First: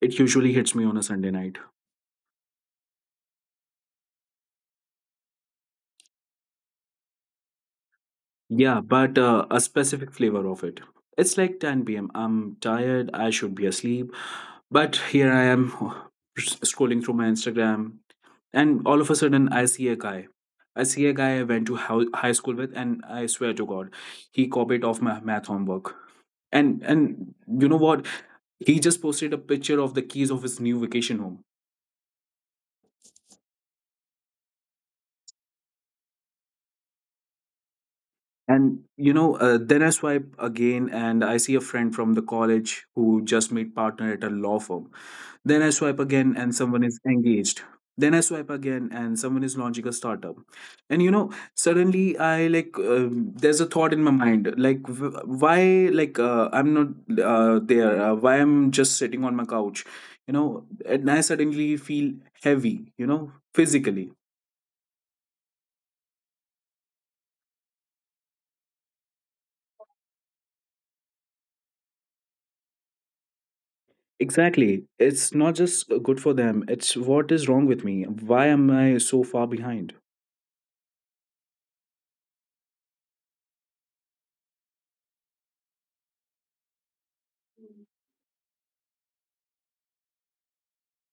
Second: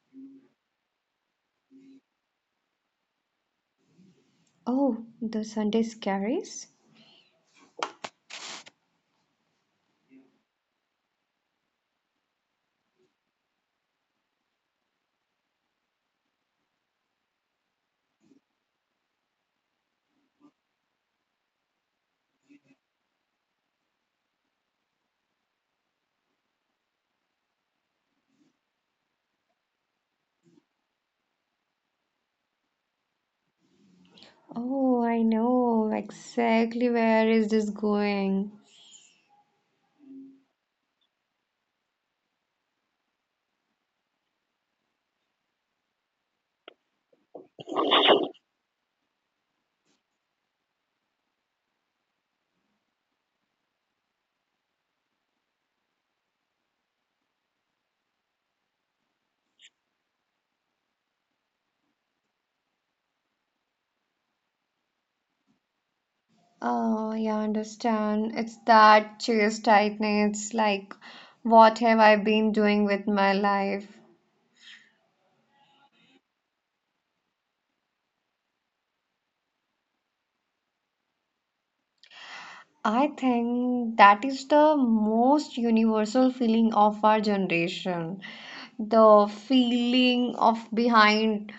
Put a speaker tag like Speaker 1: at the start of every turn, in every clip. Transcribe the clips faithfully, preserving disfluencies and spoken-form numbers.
Speaker 1: It usually hits me on a Sunday night.
Speaker 2: Oh, the Sunday scaries?
Speaker 1: Yeah, but uh, a specific flavor of it. It's like ten p m. I'm tired, I should be asleep, but here I am scrolling through my Instagram, and all of a sudden I see a guy. I see a guy I went to hou- high school with, and I swear to God, he copied off my math homework. And and you know what? He just posted a picture of the keys of his new vacation home.
Speaker 2: Oh, I know exactly where is this going.
Speaker 1: And you know, uh, then I swipe again and I see a friend from the college who just made partner at a law firm. Then I swipe again and someone is engaged. Then I swipe again and someone is launching a startup. And you know, suddenly I like, um, there's a thought in my mind like, w- why, like, uh, I'm not uh, there? Uh, why I'm just sitting on my couch? You know, and I suddenly feel heavy, you know, physically.
Speaker 2: Oh, yeah, I understand. It's that chest tightening. It's like, what have I been doing with my life?
Speaker 1: Exactly. It's not just uh, good for them, it's what is wrong with me. Why am I so far behind?
Speaker 2: I think that is the most universal feeling of our generation. The feeling of behind.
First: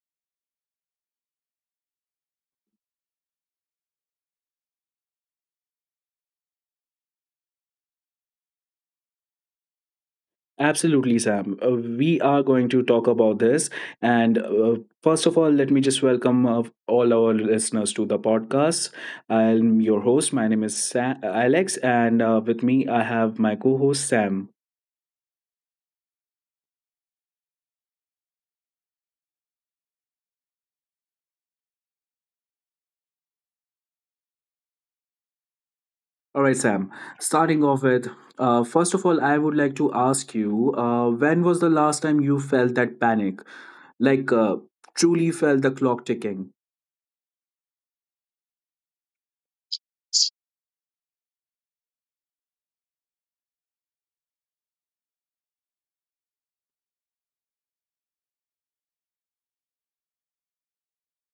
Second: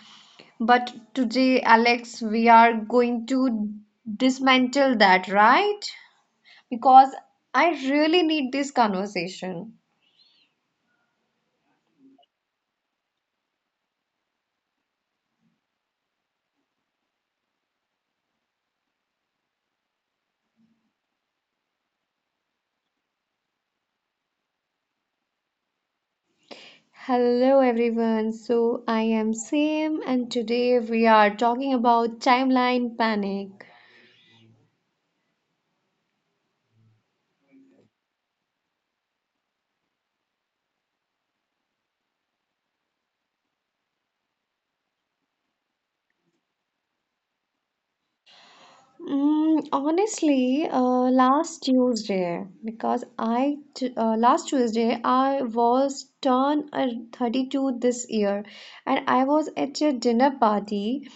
Speaker 2: But today, Alex, we are going to dismantle that, right? Because I really need this conversation.
Speaker 1: Absolutely, Sam. Uh, we are going to talk about this. And uh, first of all, let me just welcome uh, all our listeners to the podcast. I'm your host. My name is Sa Alex, and uh, with me, I have my co host, Sam.
Speaker 2: Hello, everyone. So, I am Sam, and today we are talking about timeline panic.
Speaker 1: All right, Sam. Starting off with, uh, first of all, I would like to ask you uh, when was the last time you felt that panic? like uh, truly felt the clock ticking.
Speaker 2: Mm, honestly, uh, last Tuesday, because I t uh, last Tuesday I was turned uh, thirty-two this year, and I was at a dinner party,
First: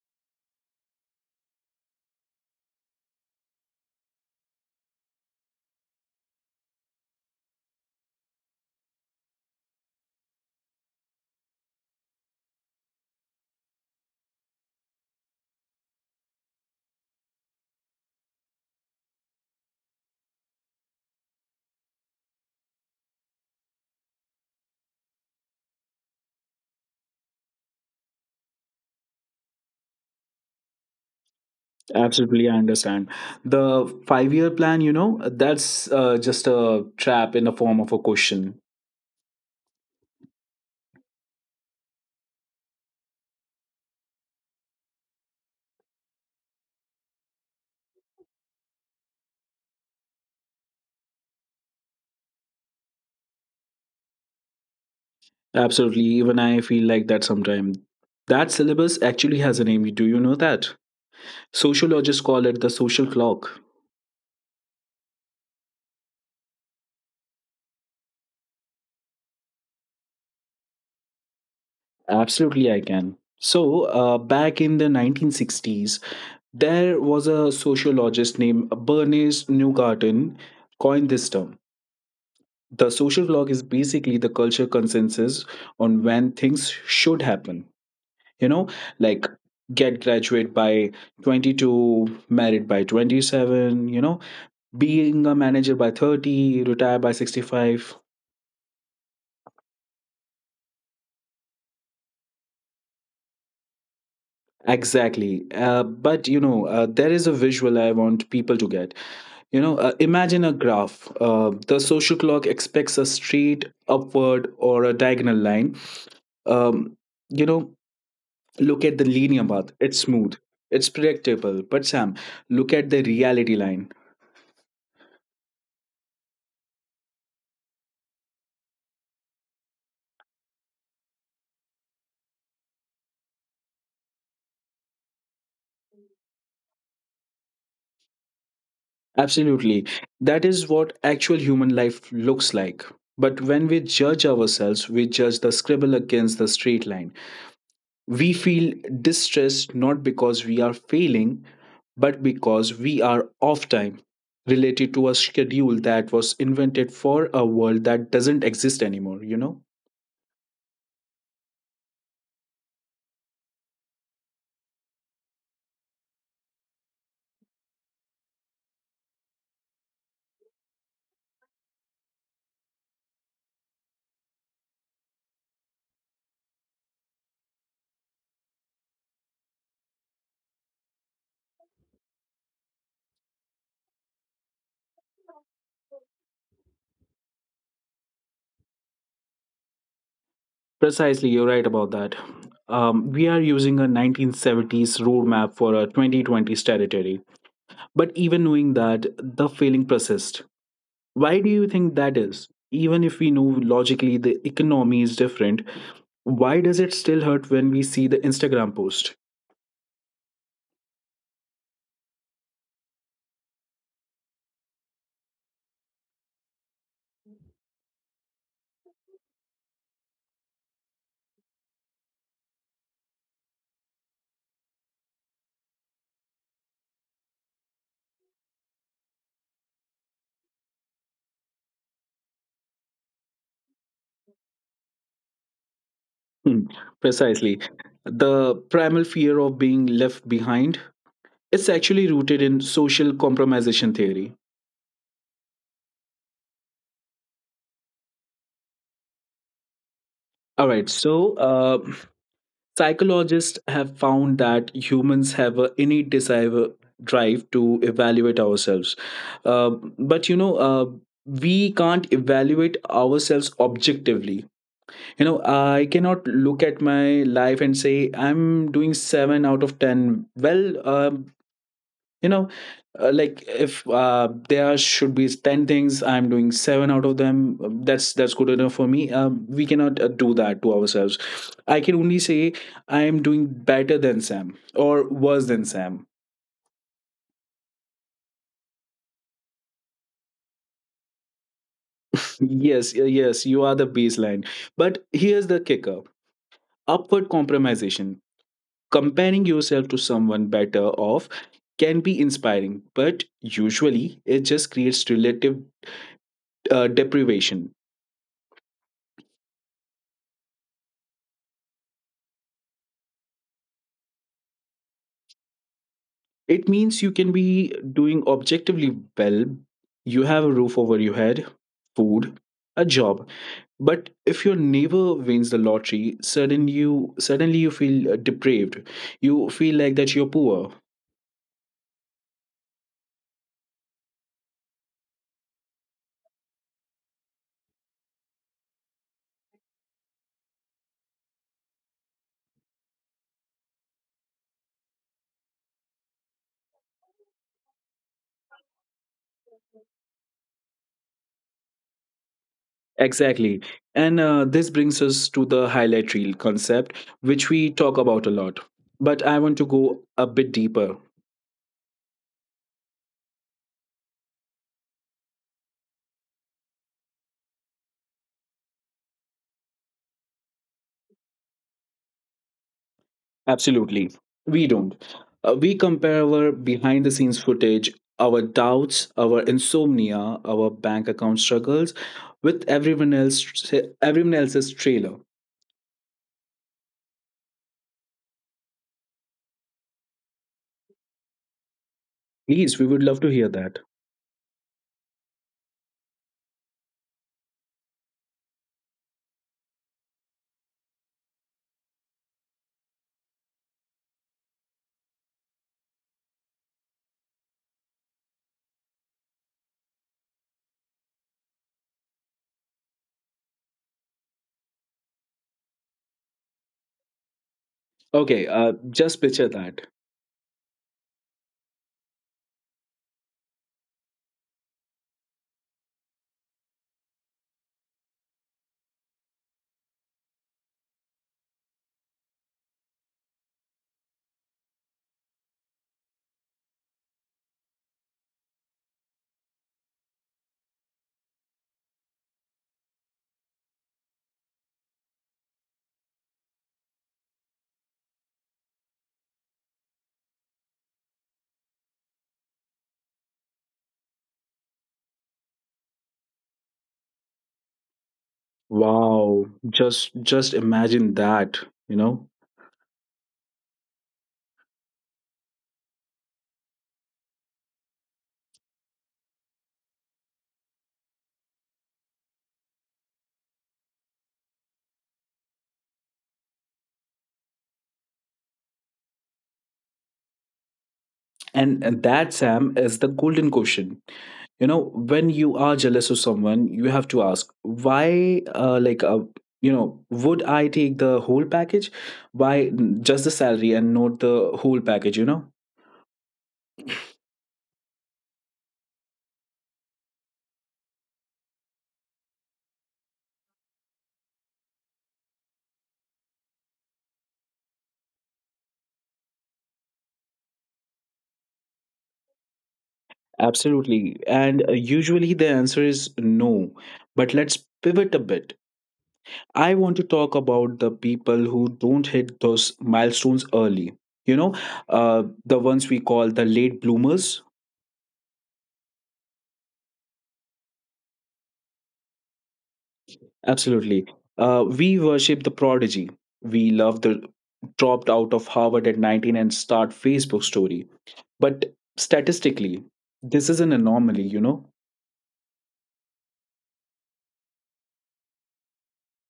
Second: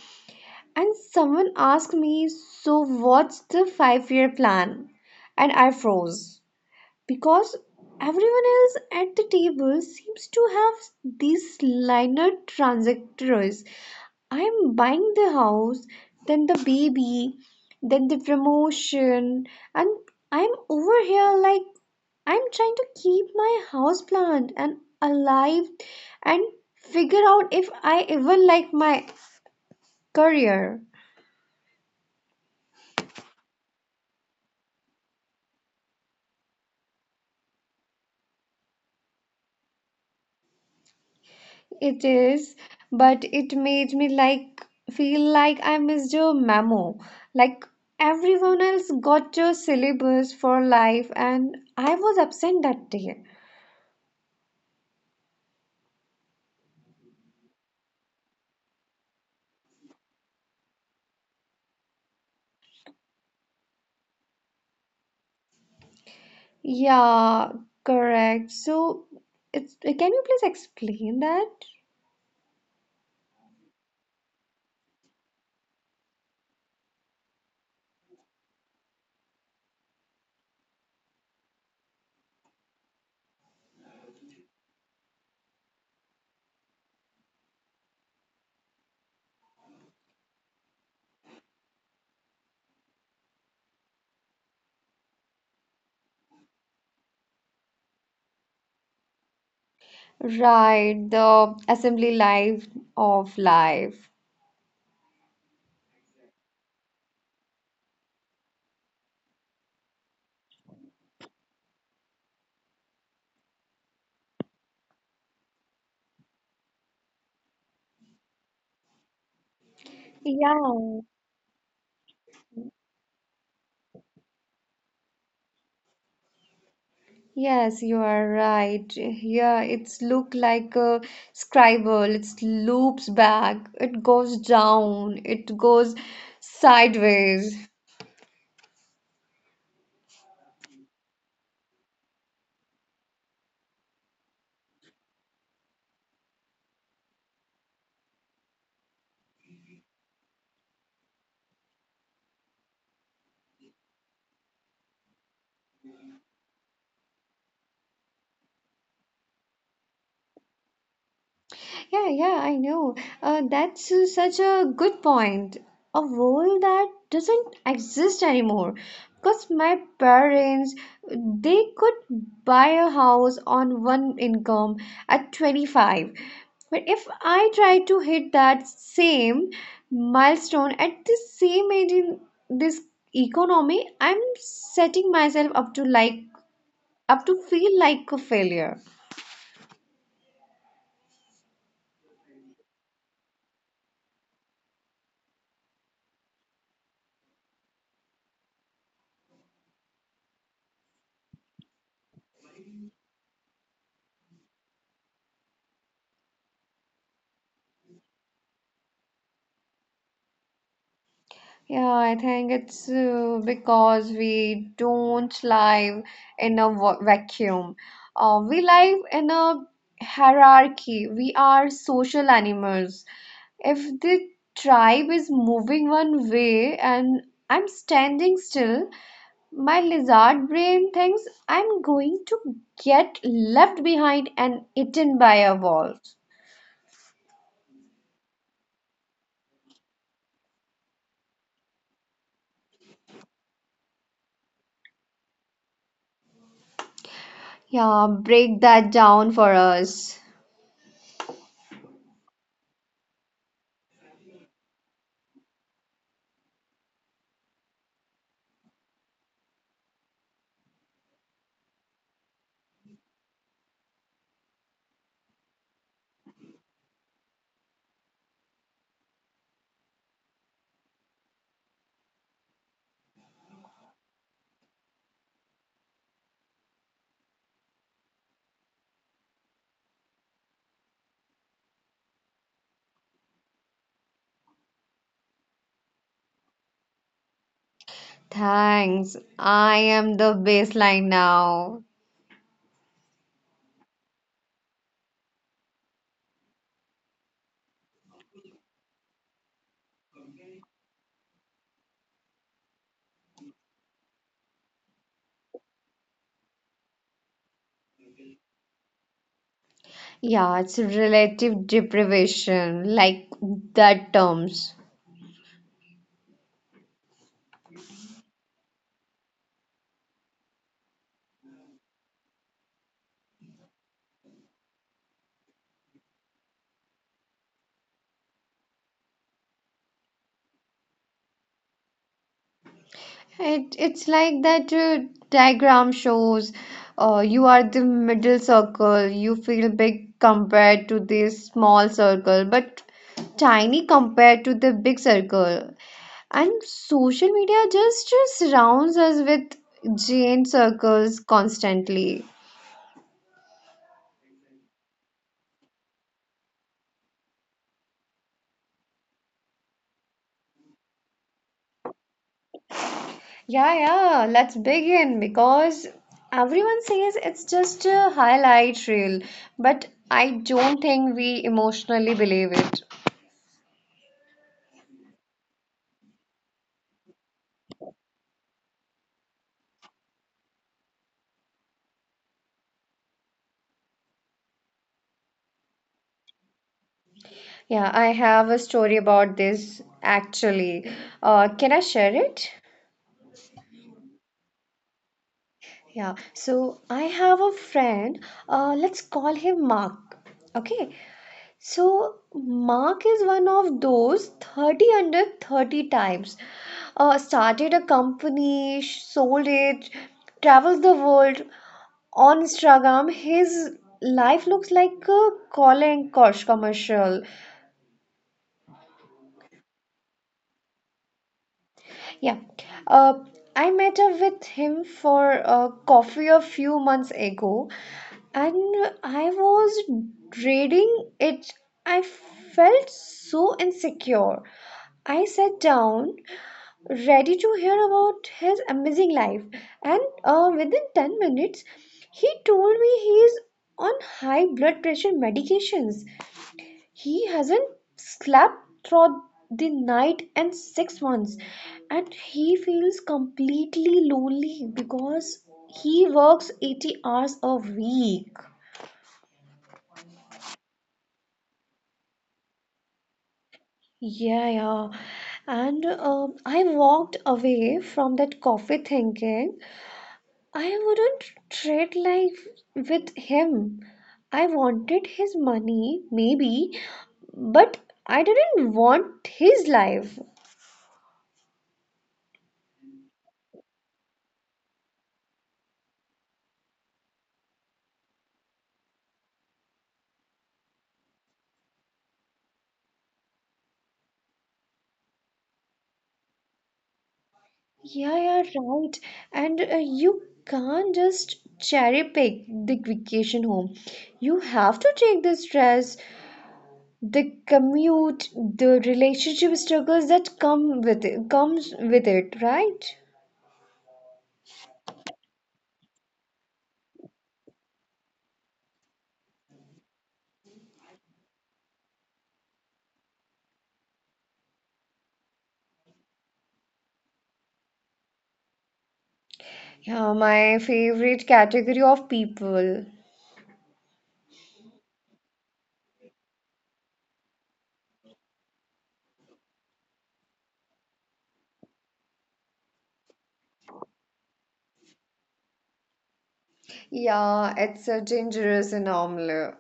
Speaker 2: and someone asked me, "So what's the five-year plan?" And I froze. Because everyone else at the table seems to have these liner transactors. I'm buying the house, then the baby, then the promotion, and I'm over here like I'm trying to keep my house plant and alive and figure out if I even like my career.
Speaker 1: Absolutely, I understand. The five year plan, you know, that's uh, just a trap in the form of a question.
Speaker 2: It is, but it made me like feel like I missed a memo. Like everyone else got a syllabus for life, and I was absent that day.
Speaker 1: Absolutely, even I feel like that sometime. That syllabus actually has a name. Do you know that? Sociologists call it the social clock.
Speaker 2: Yeah, correct. So, it's can you please explain that?
Speaker 1: Absolutely, I can. So, uh, back in the nineteen sixties, there was a sociologist named Bernice Newgarden coined this term. The social clock is basically the culture consensus on when things should happen. You know, like get graduate by twenty-two, married by twenty-seven, you know, being a manager by thirty, retire by sixty-five.
Speaker 2: Right, the assembly life of life.
Speaker 1: Exactly. Uh, but you know, uh, there is a visual I want people to get. You know, uh, imagine a graph. Uh, the social clock expects a straight upward or a diagonal line. Um, you know, look at the linear path. It's smooth,
Speaker 2: Yeah.
Speaker 1: it's predictable. But Sam, look at the reality line.
Speaker 2: Yes, you are right. Yeah, it's look like a scribble. It loops back. It goes down. It goes sideways.
Speaker 1: Absolutely. That is what actual human life looks like. But when we judge ourselves, we judge the scribble against the straight line. We feel distressed not because we are failing, but because we are off time, related to a schedule that was invented for a world that doesn't exist anymore, you know?
Speaker 2: Yeah, yeah, I know. Uh, that's uh, such a good point. A role that doesn't exist anymore. Because my parents, they could buy a house on one income at twenty-five. But if I try to hit that same milestone at the same age in this economy, I'm setting myself up to like up to feel like a failure.
Speaker 1: Precisely, you're right about that. Um, we are using a nineteen seventies roadmap for a twenty twenties territory. But even knowing that, the failing persists. Why do you think that is? Even if we know logically the economy is different, why does it still hurt when we see the Instagram post?
Speaker 2: Yeah, I think it's uh, because we don't live in a va- vacuum. Uh, we live in a hierarchy. We are social animals. If the tribe is moving one way and I'm standing still, my lizard brain thinks I'm going to get left behind and eaten by a wolf.
Speaker 1: Hmm, precisely. The primal fear of being left behind it's actually rooted in social compromisation theory.
Speaker 2: Yeah, break that down for us.
Speaker 1: All right, so uh, psychologists have found that humans have an innate desire drive to evaluate ourselves. Uh, but you know, uh, we can't evaluate ourselves objectively. You know, I cannot look at my life and say I'm doing seven out of ten well. um, you know uh, like if uh, there should be ten things I'm doing seven out of them, um, that's that's good enough for me. um, we cannot uh, do that to ourselves. I can only say I am doing better than Sam or worse than Sam.
Speaker 2: Thanks. I am the baseline now.
Speaker 1: Yes, yes, you are the baseline. But here's the kicker, upward compromisation, comparing yourself to someone better off can be inspiring, but usually it just creates relative uh, deprivation.
Speaker 2: Yeah, it's relative deprivation, like that terms.
Speaker 1: It means you can be doing objectively well. You have a roof over your head, food, a job. But if your neighbor wins the lottery, suddenly you suddenly you feel uh, depraved. You feel like that you're poor.
Speaker 2: It it's like that uh, diagram shows. Uh, you are the middle circle. You feel big compared to this small circle, but tiny compared to the big circle. And social media just uh, surrounds us with giant circles constantly.
Speaker 1: Exactly. And uh, this brings us to the highlight reel concept, which we talk about a lot. But I want to go a bit deeper.
Speaker 2: Yeah, yeah, let's begin because everyone says it's just a highlight reel, but I don't think we emotionally believe it.
Speaker 1: Absolutely. We don't. Uh, we compare our behind the scenes footage, our doubts, our insomnia, our bank account struggles with everyone else everyone else's trailer.
Speaker 2: Yeah, I have a story about this actually. Uh, can I share it?
Speaker 1: Please, we would love to hear that.
Speaker 2: Yeah, so I have a friend, uh, let's call him Mark. Okay, so Mark is one of those thirty under thirty types. Uh, started a company, sh- sold it, travels the world. On Instagram, his life looks like a Colin Kosh commercial.
Speaker 1: Okay, uh, just picture that.
Speaker 2: Yeah. Uh, I met up with him for a coffee a few months ago and I was dreading it. I felt so insecure. I sat down, ready to hear about his amazing life, and uh, within ten minutes, he told me he is on high blood pressure medications, he hasn't slept through the night in six months, and he feels completely lonely because he works eighty hours a week.
Speaker 1: Wow, just just imagine that, you know.
Speaker 2: Yeah, yeah. And um, I walked away from that coffee thinking I wouldn't trade life with him. I wanted his money, maybe, but I didn't want his life.
Speaker 1: And, and that Sam is the golden question. You know, when you are jealous of someone you have to ask why. uh, like uh, you know would I take the whole package? Why just the salary and not the whole package, you know?
Speaker 2: Yeah, yeah, right. And uh, you can't just cherry pick the vacation home. You have to take the stress, the commute, the relationship struggles that come with it, comes with it, right?
Speaker 1: Absolutely. And uh, usually the answer is no, but let's pivot a bit. I want to talk about the people who don't hit those milestones early, you know, uh, the ones we call the late bloomers.
Speaker 2: Yeah, my favorite category of people.
Speaker 1: Absolutely. Uh, we worship the prodigy. We love the dropped out of Harvard at nineteen and start Facebook story. But statistically, this is an anomaly, you know?
Speaker 2: Yeah, it's a dangerous anomaly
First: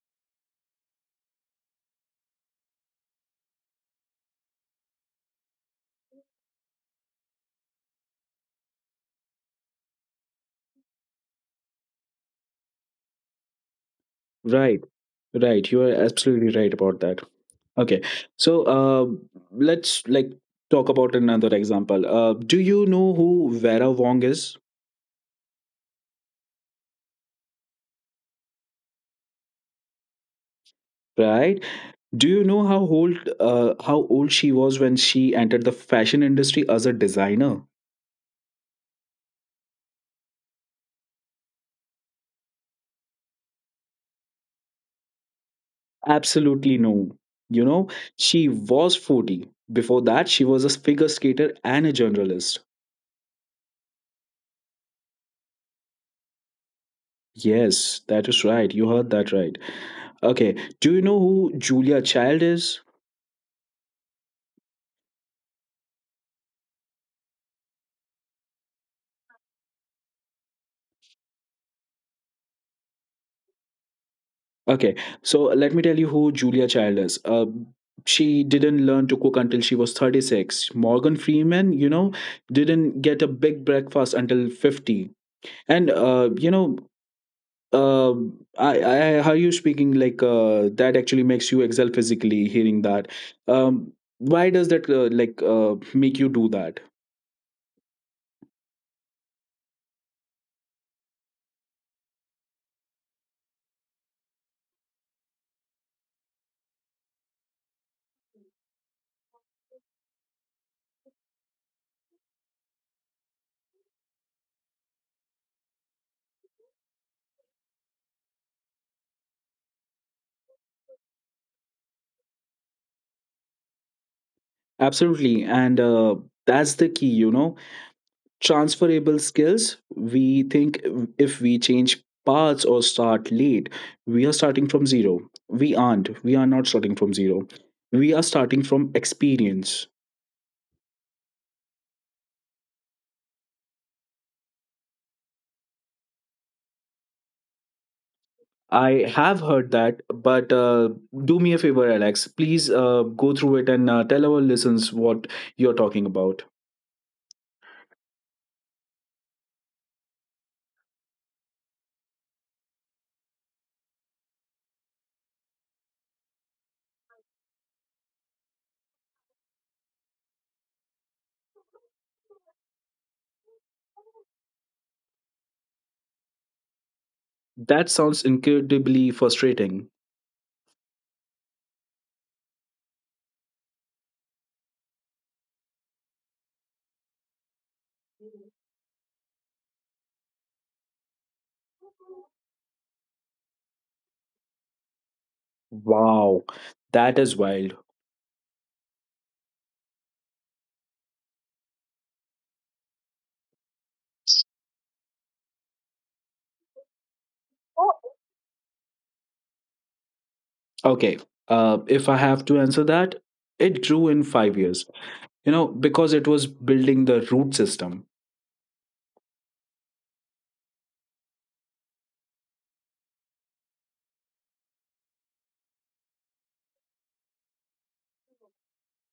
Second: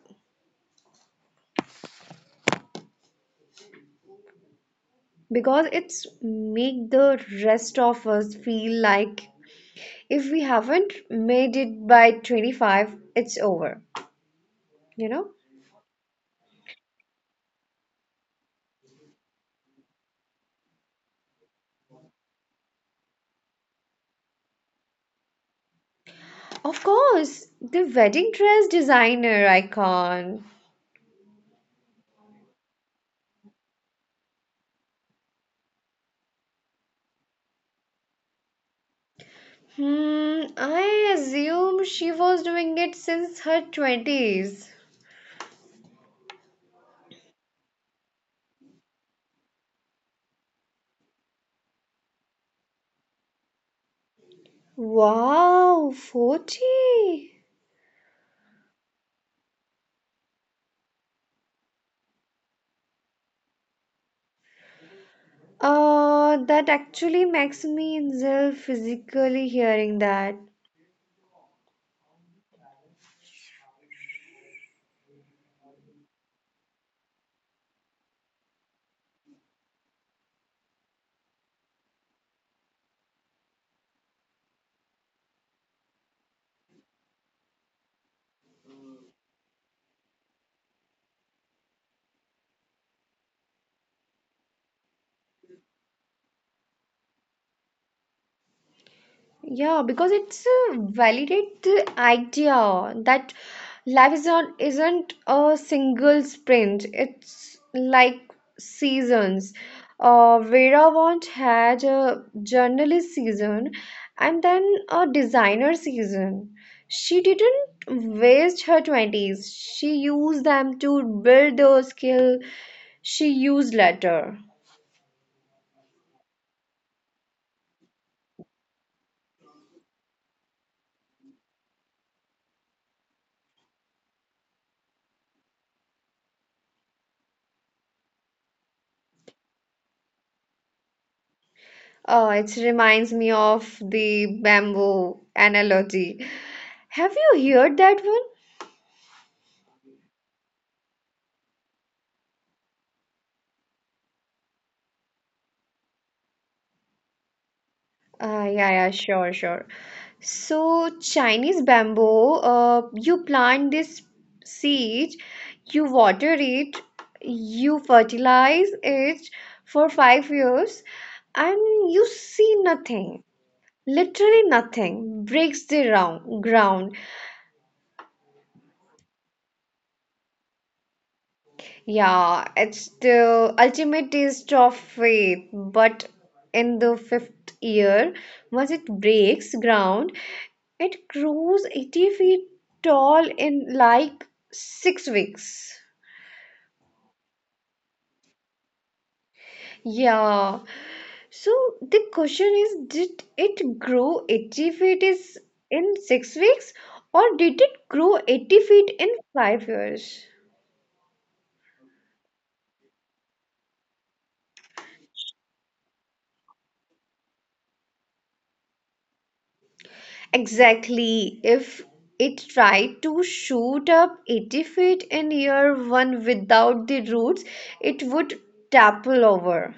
Speaker 2: because it's make the rest of us feel like if we haven't made it by twenty-five, it's over,
Speaker 1: Right,
Speaker 2: you know?
Speaker 1: right. You are absolutely right about that. Okay. So uh, let's like talk about another example. Uh, do you know who Vera Wong is?
Speaker 2: Of course, the wedding dress designer icon.
Speaker 1: Right? Do you know how old uh, how old she was when she entered the fashion industry as a designer?
Speaker 2: Hmm, I assume she was doing it since her twenties.
Speaker 1: Absolutely no. You know, she was forty. Before that, she was a figure skater and a journalist.
Speaker 2: Wow, forty.
Speaker 1: Yes, that is right. You heard that right. Okay. Do you know who Julia Child is?
Speaker 2: Uh, that actually makes me ill physically hearing that.
Speaker 1: Okay. So let me tell you who Julia Child is. Uh, she didn't learn to cook until she was thirty-six. Morgan Freeman, you know, didn't get a big breakfast until fifty. And, uh, you know, um i i how you speaking like uh that actually makes you excel physically hearing that. um why does that uh, like uh make you do that?
Speaker 2: Yeah, because it's a validate the idea that life is not isn't a single sprint. It's like seasons. Uh, Vera Wand had a journalist season and then a designer season. She didn't waste her twenties. She used them to build the skill she used later.
Speaker 1: Absolutely. And uh that's the key, you know, transferable skills. We think if we change paths or start late we are starting from zero. we aren't we are not starting from zero, we are starting from experience.
Speaker 2: Oh, it reminds me of the bamboo analogy. Have you heard that one?
Speaker 1: I have heard that, but uh, do me a favor, Alex. Please uh, go through it and uh, tell our listeners what you're talking about.
Speaker 2: Uh, yeah, yeah, sure, sure. So, Chinese bamboo, uh, you plant this seed, you water it, you fertilize it for five years, and you see nothing, literally nothing, breaks the round, ground.
Speaker 1: That sounds incredibly frustrating.
Speaker 2: Yeah, it's the ultimate taste of faith, but in the fifth year, once it breaks ground, it grows eighty feet tall in like six weeks.
Speaker 1: Wow, that is wild.
Speaker 2: Yeah, so the question is, did it grow eighty feet is in six weeks, or did it grow eighty feet in five years?
Speaker 1: Okay, uh, if I have to answer that, it grew in five years, you know, because it was building the root system.
Speaker 2: Exactly. If it tried to shoot up eighty feet in year one without the roots, it would topple over.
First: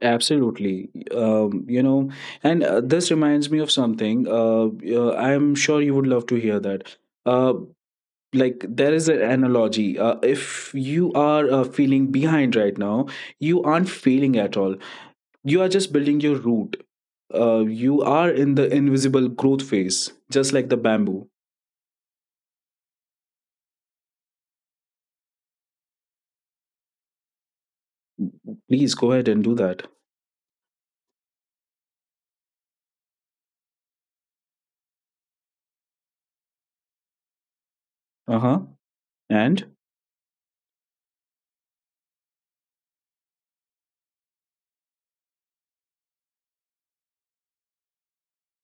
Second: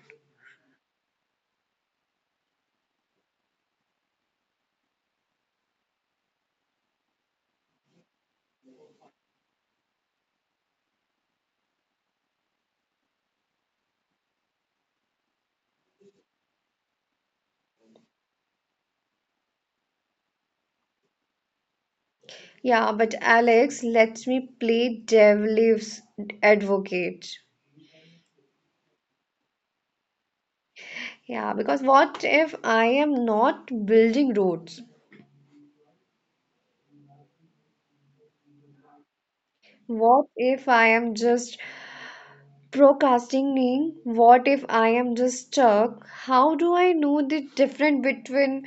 Speaker 1: Absolutely. Um, you know, and uh, this reminds me of something. Uh, uh, I'm sure you would love to hear that. Uh, like, there is an analogy. Uh, if you are uh, feeling behind right now, you aren't failing at all. You are just building your root. Uh, you are in the invisible growth phase, just like the bamboo.
Speaker 2: Yeah, but Alex let me play devil's advocate.
Speaker 1: Please go ahead and do that.
Speaker 2: Yeah, because what if I am not building roads?
Speaker 1: Uh huh. And?
Speaker 2: What if I am just procrastinating, what if I am just stuck? How do I know the difference between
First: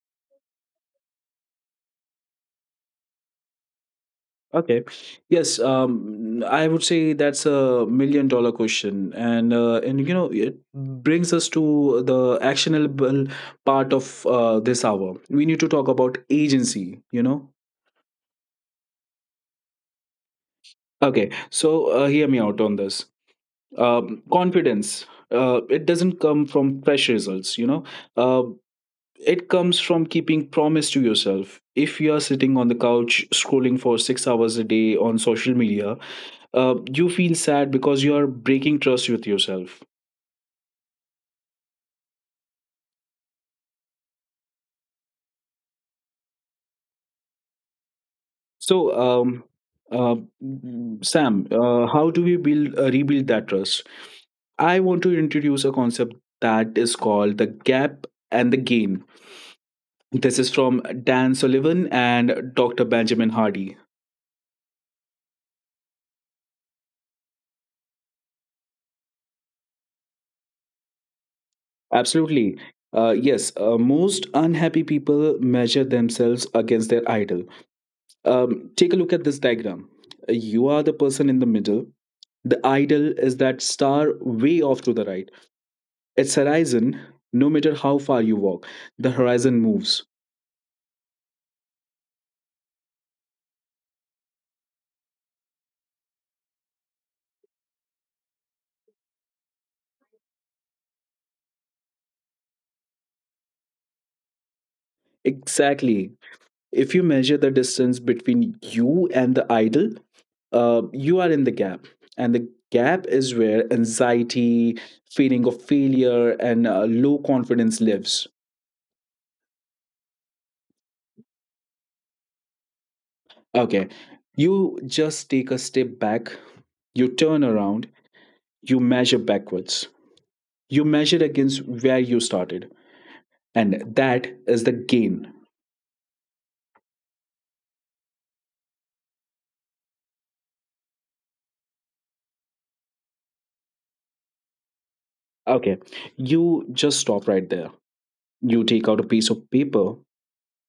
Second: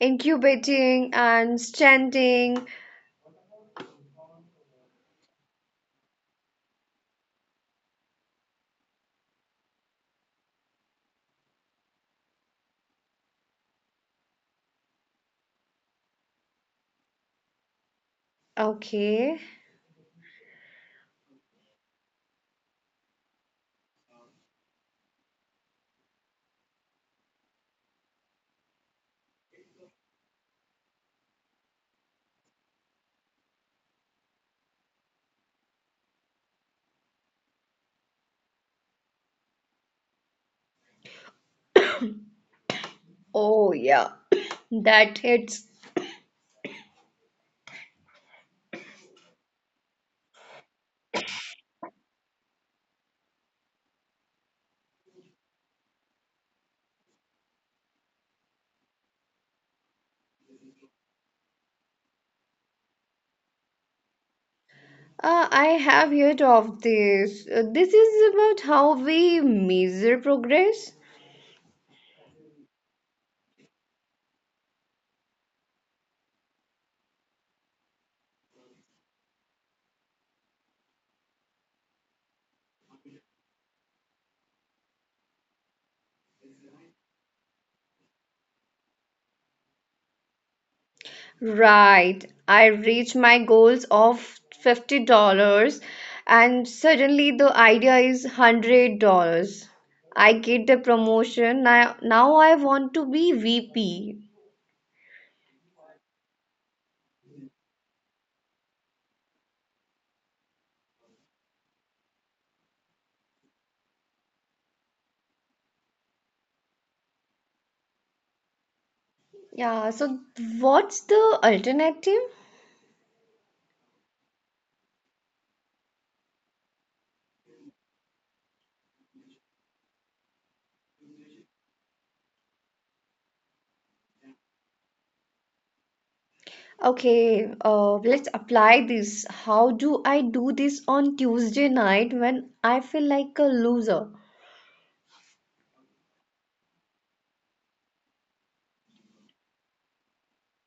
Speaker 2: incubating and standing?
Speaker 1: Okay. Yes. Um, I would say that's a million dollar question, and uh, and you know it brings us to the actionable part of uh, this hour. We need to talk about agency, you know.
Speaker 2: Okay.
Speaker 1: Okay. So uh, hear me out on this. Um, confidence. Uh, it doesn't come from fresh results, you know. Uh, it comes from keeping promise to yourself. If you are sitting on the couch scrolling for six hours a day on social media, uh, you feel sad because you are breaking trust with yourself.
Speaker 2: Oh, yeah, that hits.
Speaker 1: So, um, uh, Sam, uh, how do we build uh, rebuild that trust? I want to introduce a concept that is called the gap and the gain. This is from Dan Sullivan and Doctor Benjamin Hardy.
Speaker 2: Uh, I have heard of this. Uh, This is about how we measure progress.
Speaker 1: Absolutely. Uh, yes, uh, most unhappy people measure themselves against their idol. Um, take a look at this diagram. You are the person in the middle, the idol is that star way off to the right. Its horizon, no matter how far you walk, the horizon moves.
Speaker 2: Right. I reach my goals of fifty dollars and suddenly the idea is one hundred dollars. I get the promotion. Now, now I want to be V P.
Speaker 1: Exactly. If you measure the distance between you and the idol, uh, you are in the gap. And the gap is where anxiety, feeling of failure, and uh, low confidence lives.
Speaker 2: Yeah, so what's the alternative?
Speaker 1: Okay. You just take a step back, you turn around, you measure backwards. You measure against where you started, and that is the gain.
Speaker 2: Okay, uh, let's apply this. How do I do this on Tuesday night when I feel like a loser?
Speaker 1: Okay, you just stop right there. You take out a piece of paper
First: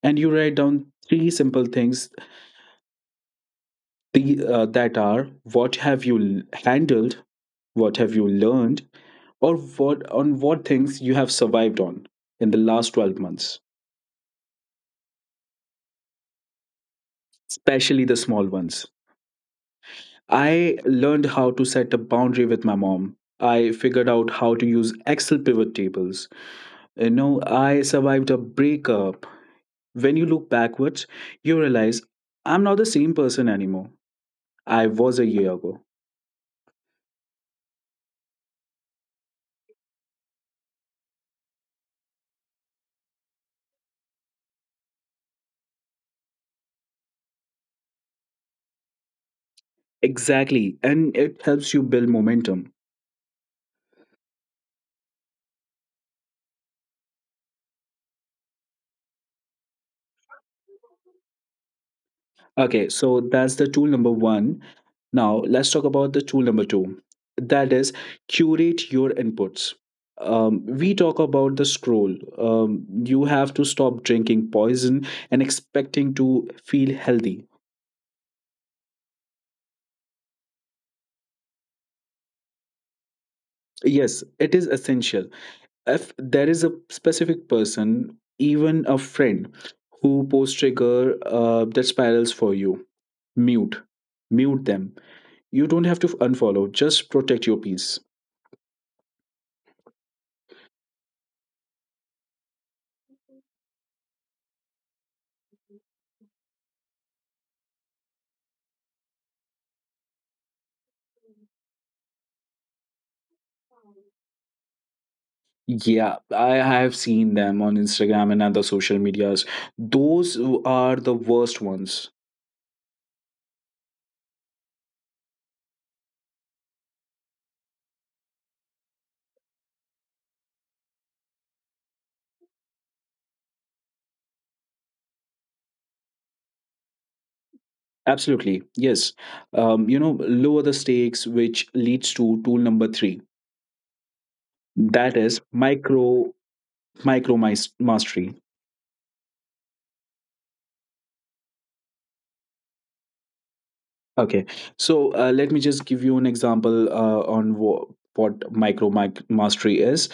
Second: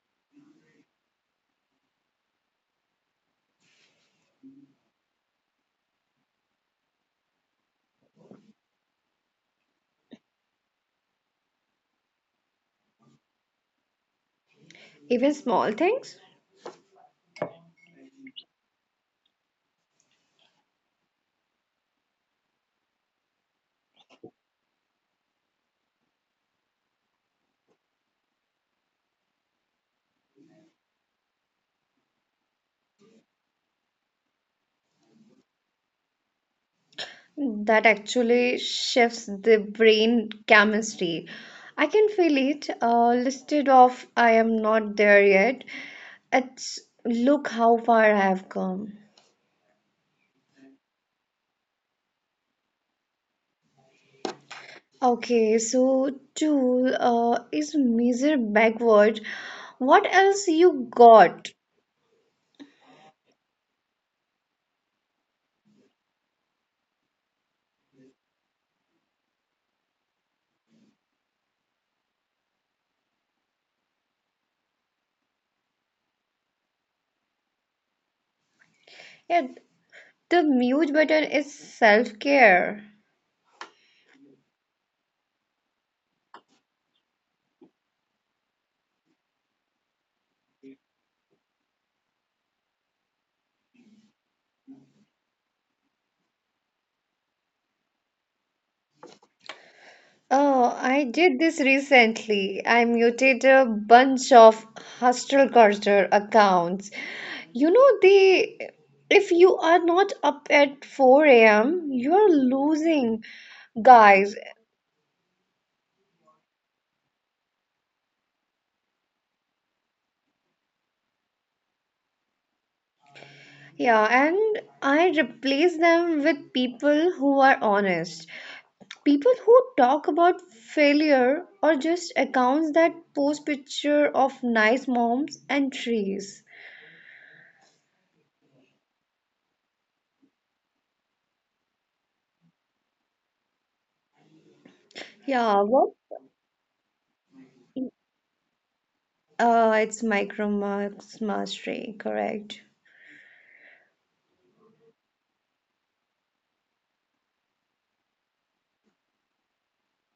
Speaker 1: and you write down three simple things, the, uh, that are what have you l- handled, what have you learned, or what on what things you have survived on in the last twelve months.
Speaker 2: Even small things?
Speaker 1: Especially the small ones. I learned how to set a boundary with my mom, I figured out how to use Excel pivot tables, you know, I survived a breakup. When you look backwards, you realize I'm not the same person anymore. I was a year ago.
Speaker 2: That actually shifts the brain chemistry. I can feel it. Uh, listed off, I am not there yet. It's look how far I have come.
Speaker 1: Exactly. And it helps you build momentum.
Speaker 2: Okay, so two uh, is measure backward. What else you got?
Speaker 1: Okay, so that's the tool number one. Now, let's talk about the tool number two. That is curate your inputs. Um, we talk about the scroll. Um, you have to stop drinking poison and expecting to feel healthy.
Speaker 2: Yeah, the mute button is self-care.
Speaker 1: Yes, it is essential. If there is a specific person, even a friend, who posts trigger uh, that spirals for you, mute mute them. You don't have to unfollow, just protect your peace.
Speaker 2: Oh, I did this recently. I muted a bunch of hostile culture accounts. You know, they, if you are not up at four a m, you're losing, guys.
Speaker 1: Yeah, I have seen them on Instagram and other social medias. Those are the worst ones.
Speaker 2: Yeah, and I replace them with people who are honest. People who talk about failure or just accounts that post picture of nice moms and trees.
Speaker 1: Absolutely, yes. um, you know lower the stakes, which leads to tool number three. That is
Speaker 2: Yeah, what?
Speaker 1: micro micro mis- mastery.
Speaker 2: Uh, it's micromax mastery, correct?
Speaker 1: Okay, so uh, let me just give you an example uh, on wha- what micro mic- mastery is.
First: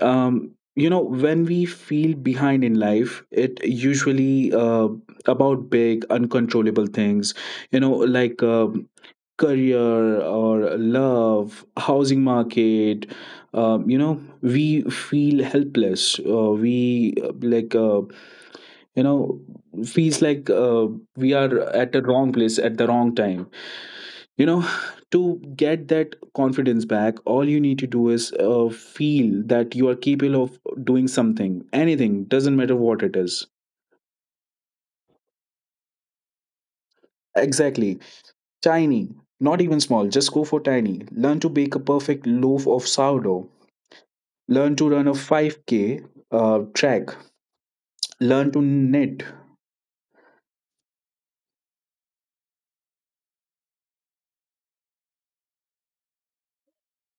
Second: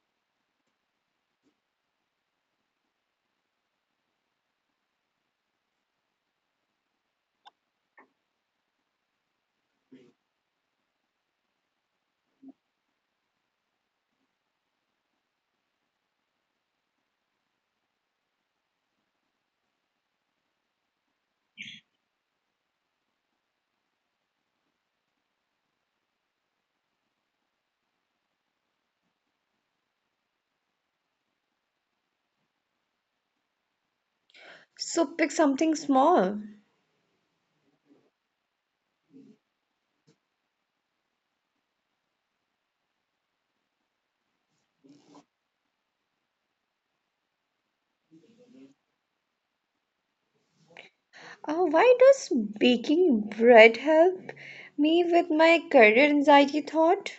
Speaker 1: Um, you know, when we feel behind in life, it usually uh, about big, uncontrollable things. You know, like um career or love, housing market. Um, you know, we feel helpless. Uh, we uh, like uh, you know feels like uh, we are at the wrong place at the wrong time you know to get that confidence back, all you need to do is uh, feel that you are capable of doing something. Anything, doesn't matter what it is.
Speaker 2: So pick something small.
Speaker 1: Exactly. Tiny. Not even small, just go for tiny. Learn to bake a perfect loaf of sourdough. Learn to run a five k uh, track. Learn to knit.
Speaker 2: Uh, why does baking bread help me with my career anxiety thought?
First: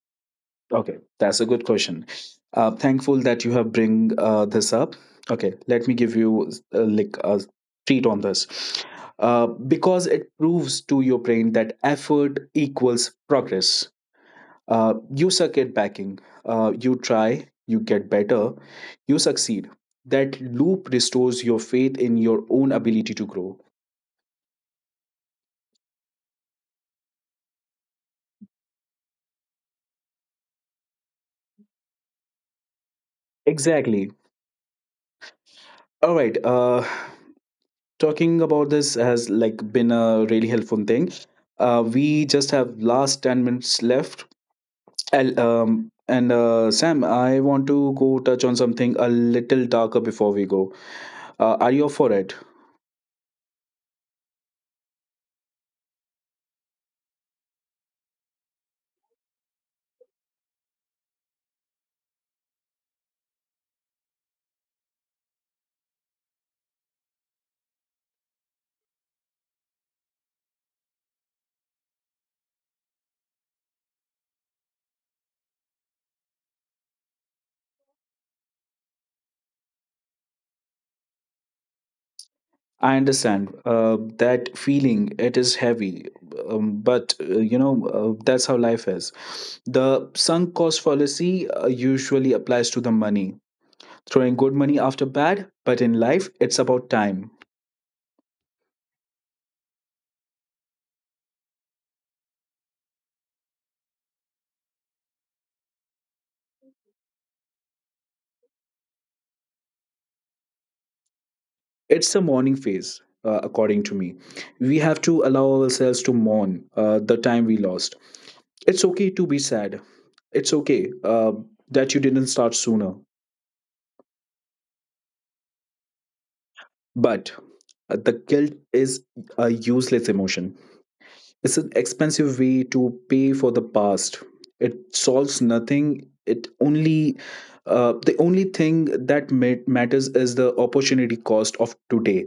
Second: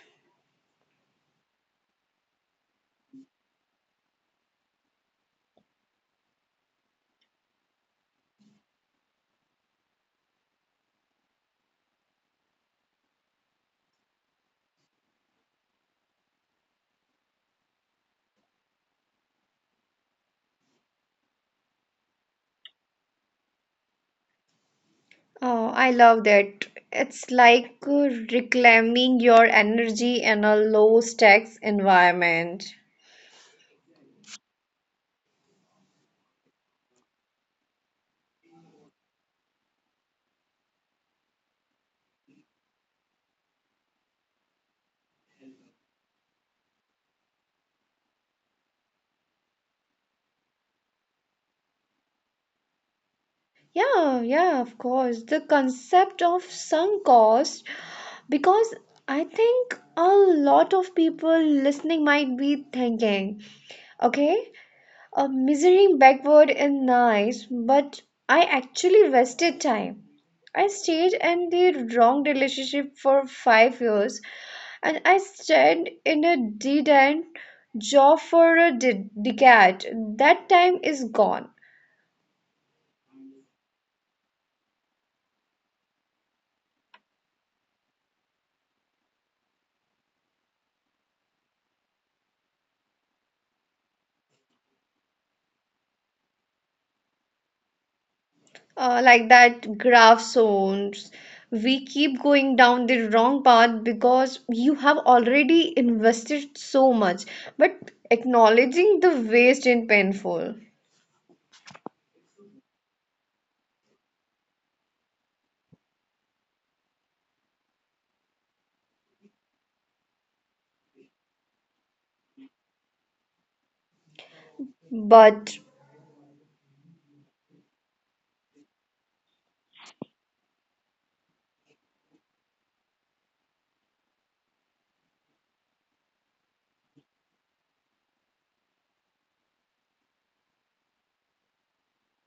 Speaker 1: Okay, that's a good question. Uh, thankful that you have bring uh, this up. Okay, let me give you uh, like a treat on this. Uh, because it proves to your brain that effort equals progress. Uh, you suck at backing. Uh, you try, you get better, you succeed. That loop restores your faith in your own ability to grow.
Speaker 2: Oh, I love that. It's like uh, reclaiming your energy in a low stakes environment.
Speaker 1: Exactly. All right. Uh, talking about this has like been a really helpful thing. Uh, we just have last ten minutes left. I'll, um, and uh, Sam, I want to go touch on something a little darker before we go. Uh, are you up for it?
Speaker 2: Yeah, yeah, of course. The concept of sunk cost, because I think a lot of people listening might be thinking, okay, uh, measuring backward is nice, but I actually wasted time. I stayed in the wrong relationship for five years, and I stayed in a dead end job for a de- decade. That time is gone.
Speaker 1: I understand uh, that feeling. It is heavy, um, but uh, you know uh, that's how life is. The sunk cost fallacy uh, usually applies to the money, throwing good money after bad. But in life, it's about time.
Speaker 2: Uh, like that graph zones, we keep going down the wrong path because you have already invested so much. But acknowledging the waste is painful.
Speaker 1: It's a mourning phase, uh, according to me. We have to allow ourselves to mourn uh, the time we lost. It's okay to be sad. It's okay uh, that you didn't start sooner.
Speaker 2: But
Speaker 1: But uh, the guilt is a useless emotion. It's an expensive way to pay for the past. It solves nothing. It only, uh, the only thing that ma- matters is the opportunity cost of today.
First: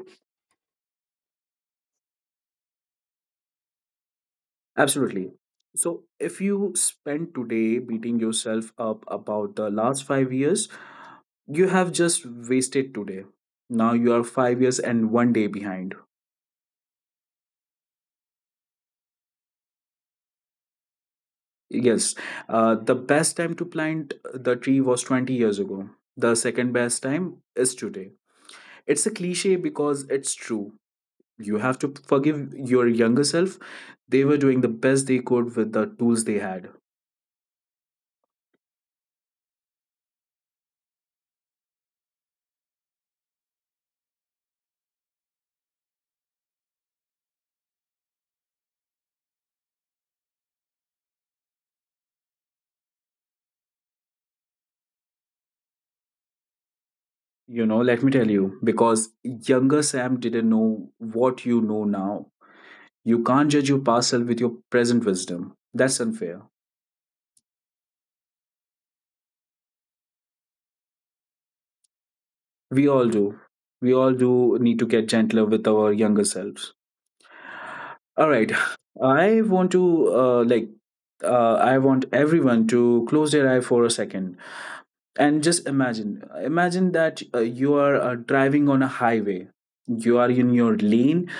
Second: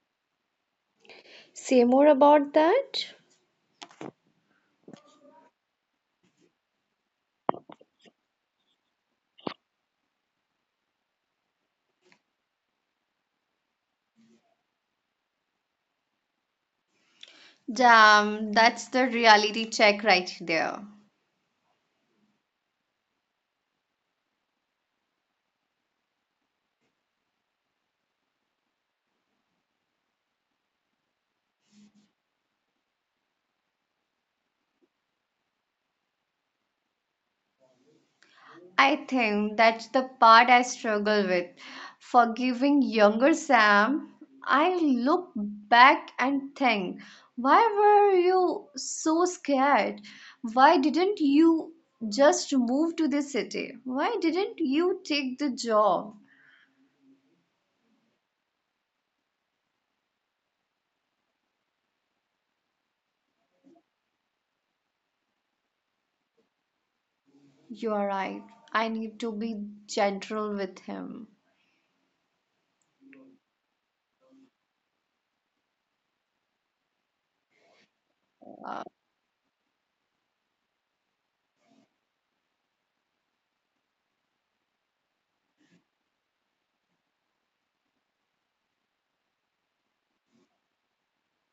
Speaker 2: say more about that.
Speaker 1: Absolutely. So, if you spend today beating yourself up about the last five years, you have just wasted today. Now you are five years and one day behind.
Speaker 2: Damn, that's the reality check right there.
Speaker 1: Yes, uh, the best time to plant the tree was twenty years ago. The second best time is today. It's a cliche because it's true. You have to forgive your younger self. They were doing the best they could with the tools they had.
Speaker 2: I think that's the part I struggle with. Forgiving younger Sam, I look back and think, why were you so scared? Why didn't you just move to the city? Why didn't you take the job?
Speaker 1: You know, let me tell you, because younger Sam didn't know what you know now. You can't judge your past self with your present wisdom. That's unfair.
Speaker 2: You are right. I need to be gentle with him.
Speaker 1: We all do. We all do need to get gentler with our younger selves. All right.
Speaker 2: Uh,
Speaker 1: I want to, uh, like, uh, I want everyone to close their eye for a second and just imagine. Imagine that uh, you are uh, driving on a highway. You are in your lane.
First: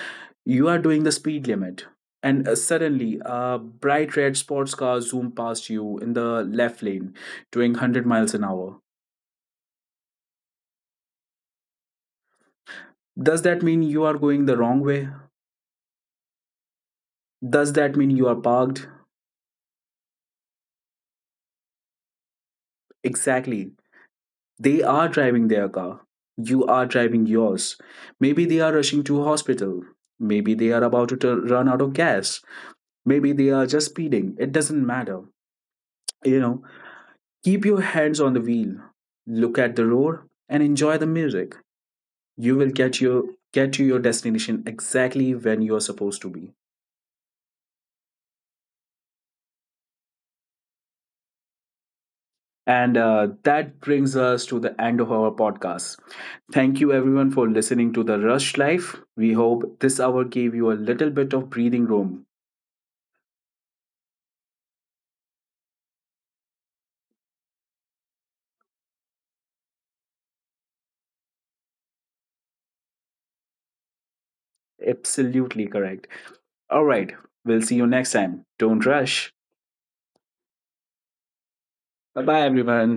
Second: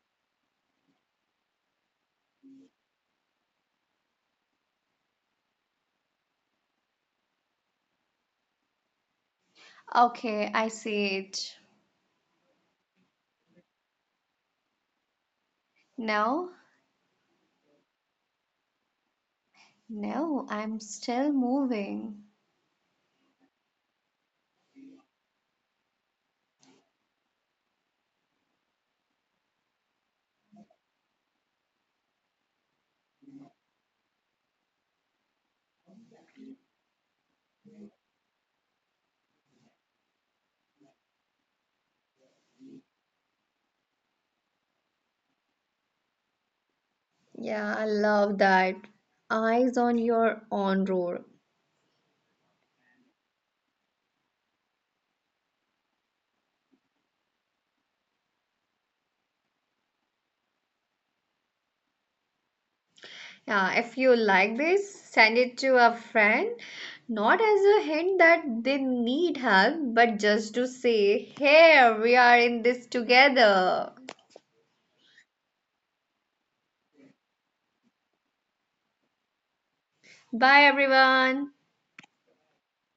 Speaker 1: You are doing the speed limit, and uh, suddenly a bright red sports car zoom past you in the left lane, doing one hundred miles an hour.
Speaker 2: okay, I see it.
Speaker 1: Does that mean you are going the wrong way?
Speaker 2: No,
Speaker 1: Does that mean you are parked?
Speaker 2: no, I'm still moving.
Speaker 1: Exactly. They are driving their car. You are driving yours. Maybe they are rushing to hospital. Maybe they are about to tu- run out of gas. Maybe they are just speeding. It doesn't matter. You know, keep your hands on the wheel, look at the road, and enjoy the music. You will get your get to your destination exactly when you're supposed to be.
Speaker 2: Yeah, I love that. Eyes on your own road.
Speaker 1: And uh, that brings us to the end of our podcast. Thank you everyone for listening to The Rush Life. We hope this hour gave you a little bit of breathing room.
Speaker 2: Yeah, if you like this, send it to a friend. Not as a hint that they need help, but just to say, here we are in this together.
Speaker 1: Absolutely correct. All right, we'll see you next time. Don't rush.
Speaker 2: Bye, everyone.
Speaker 1: Bye bye, everyone.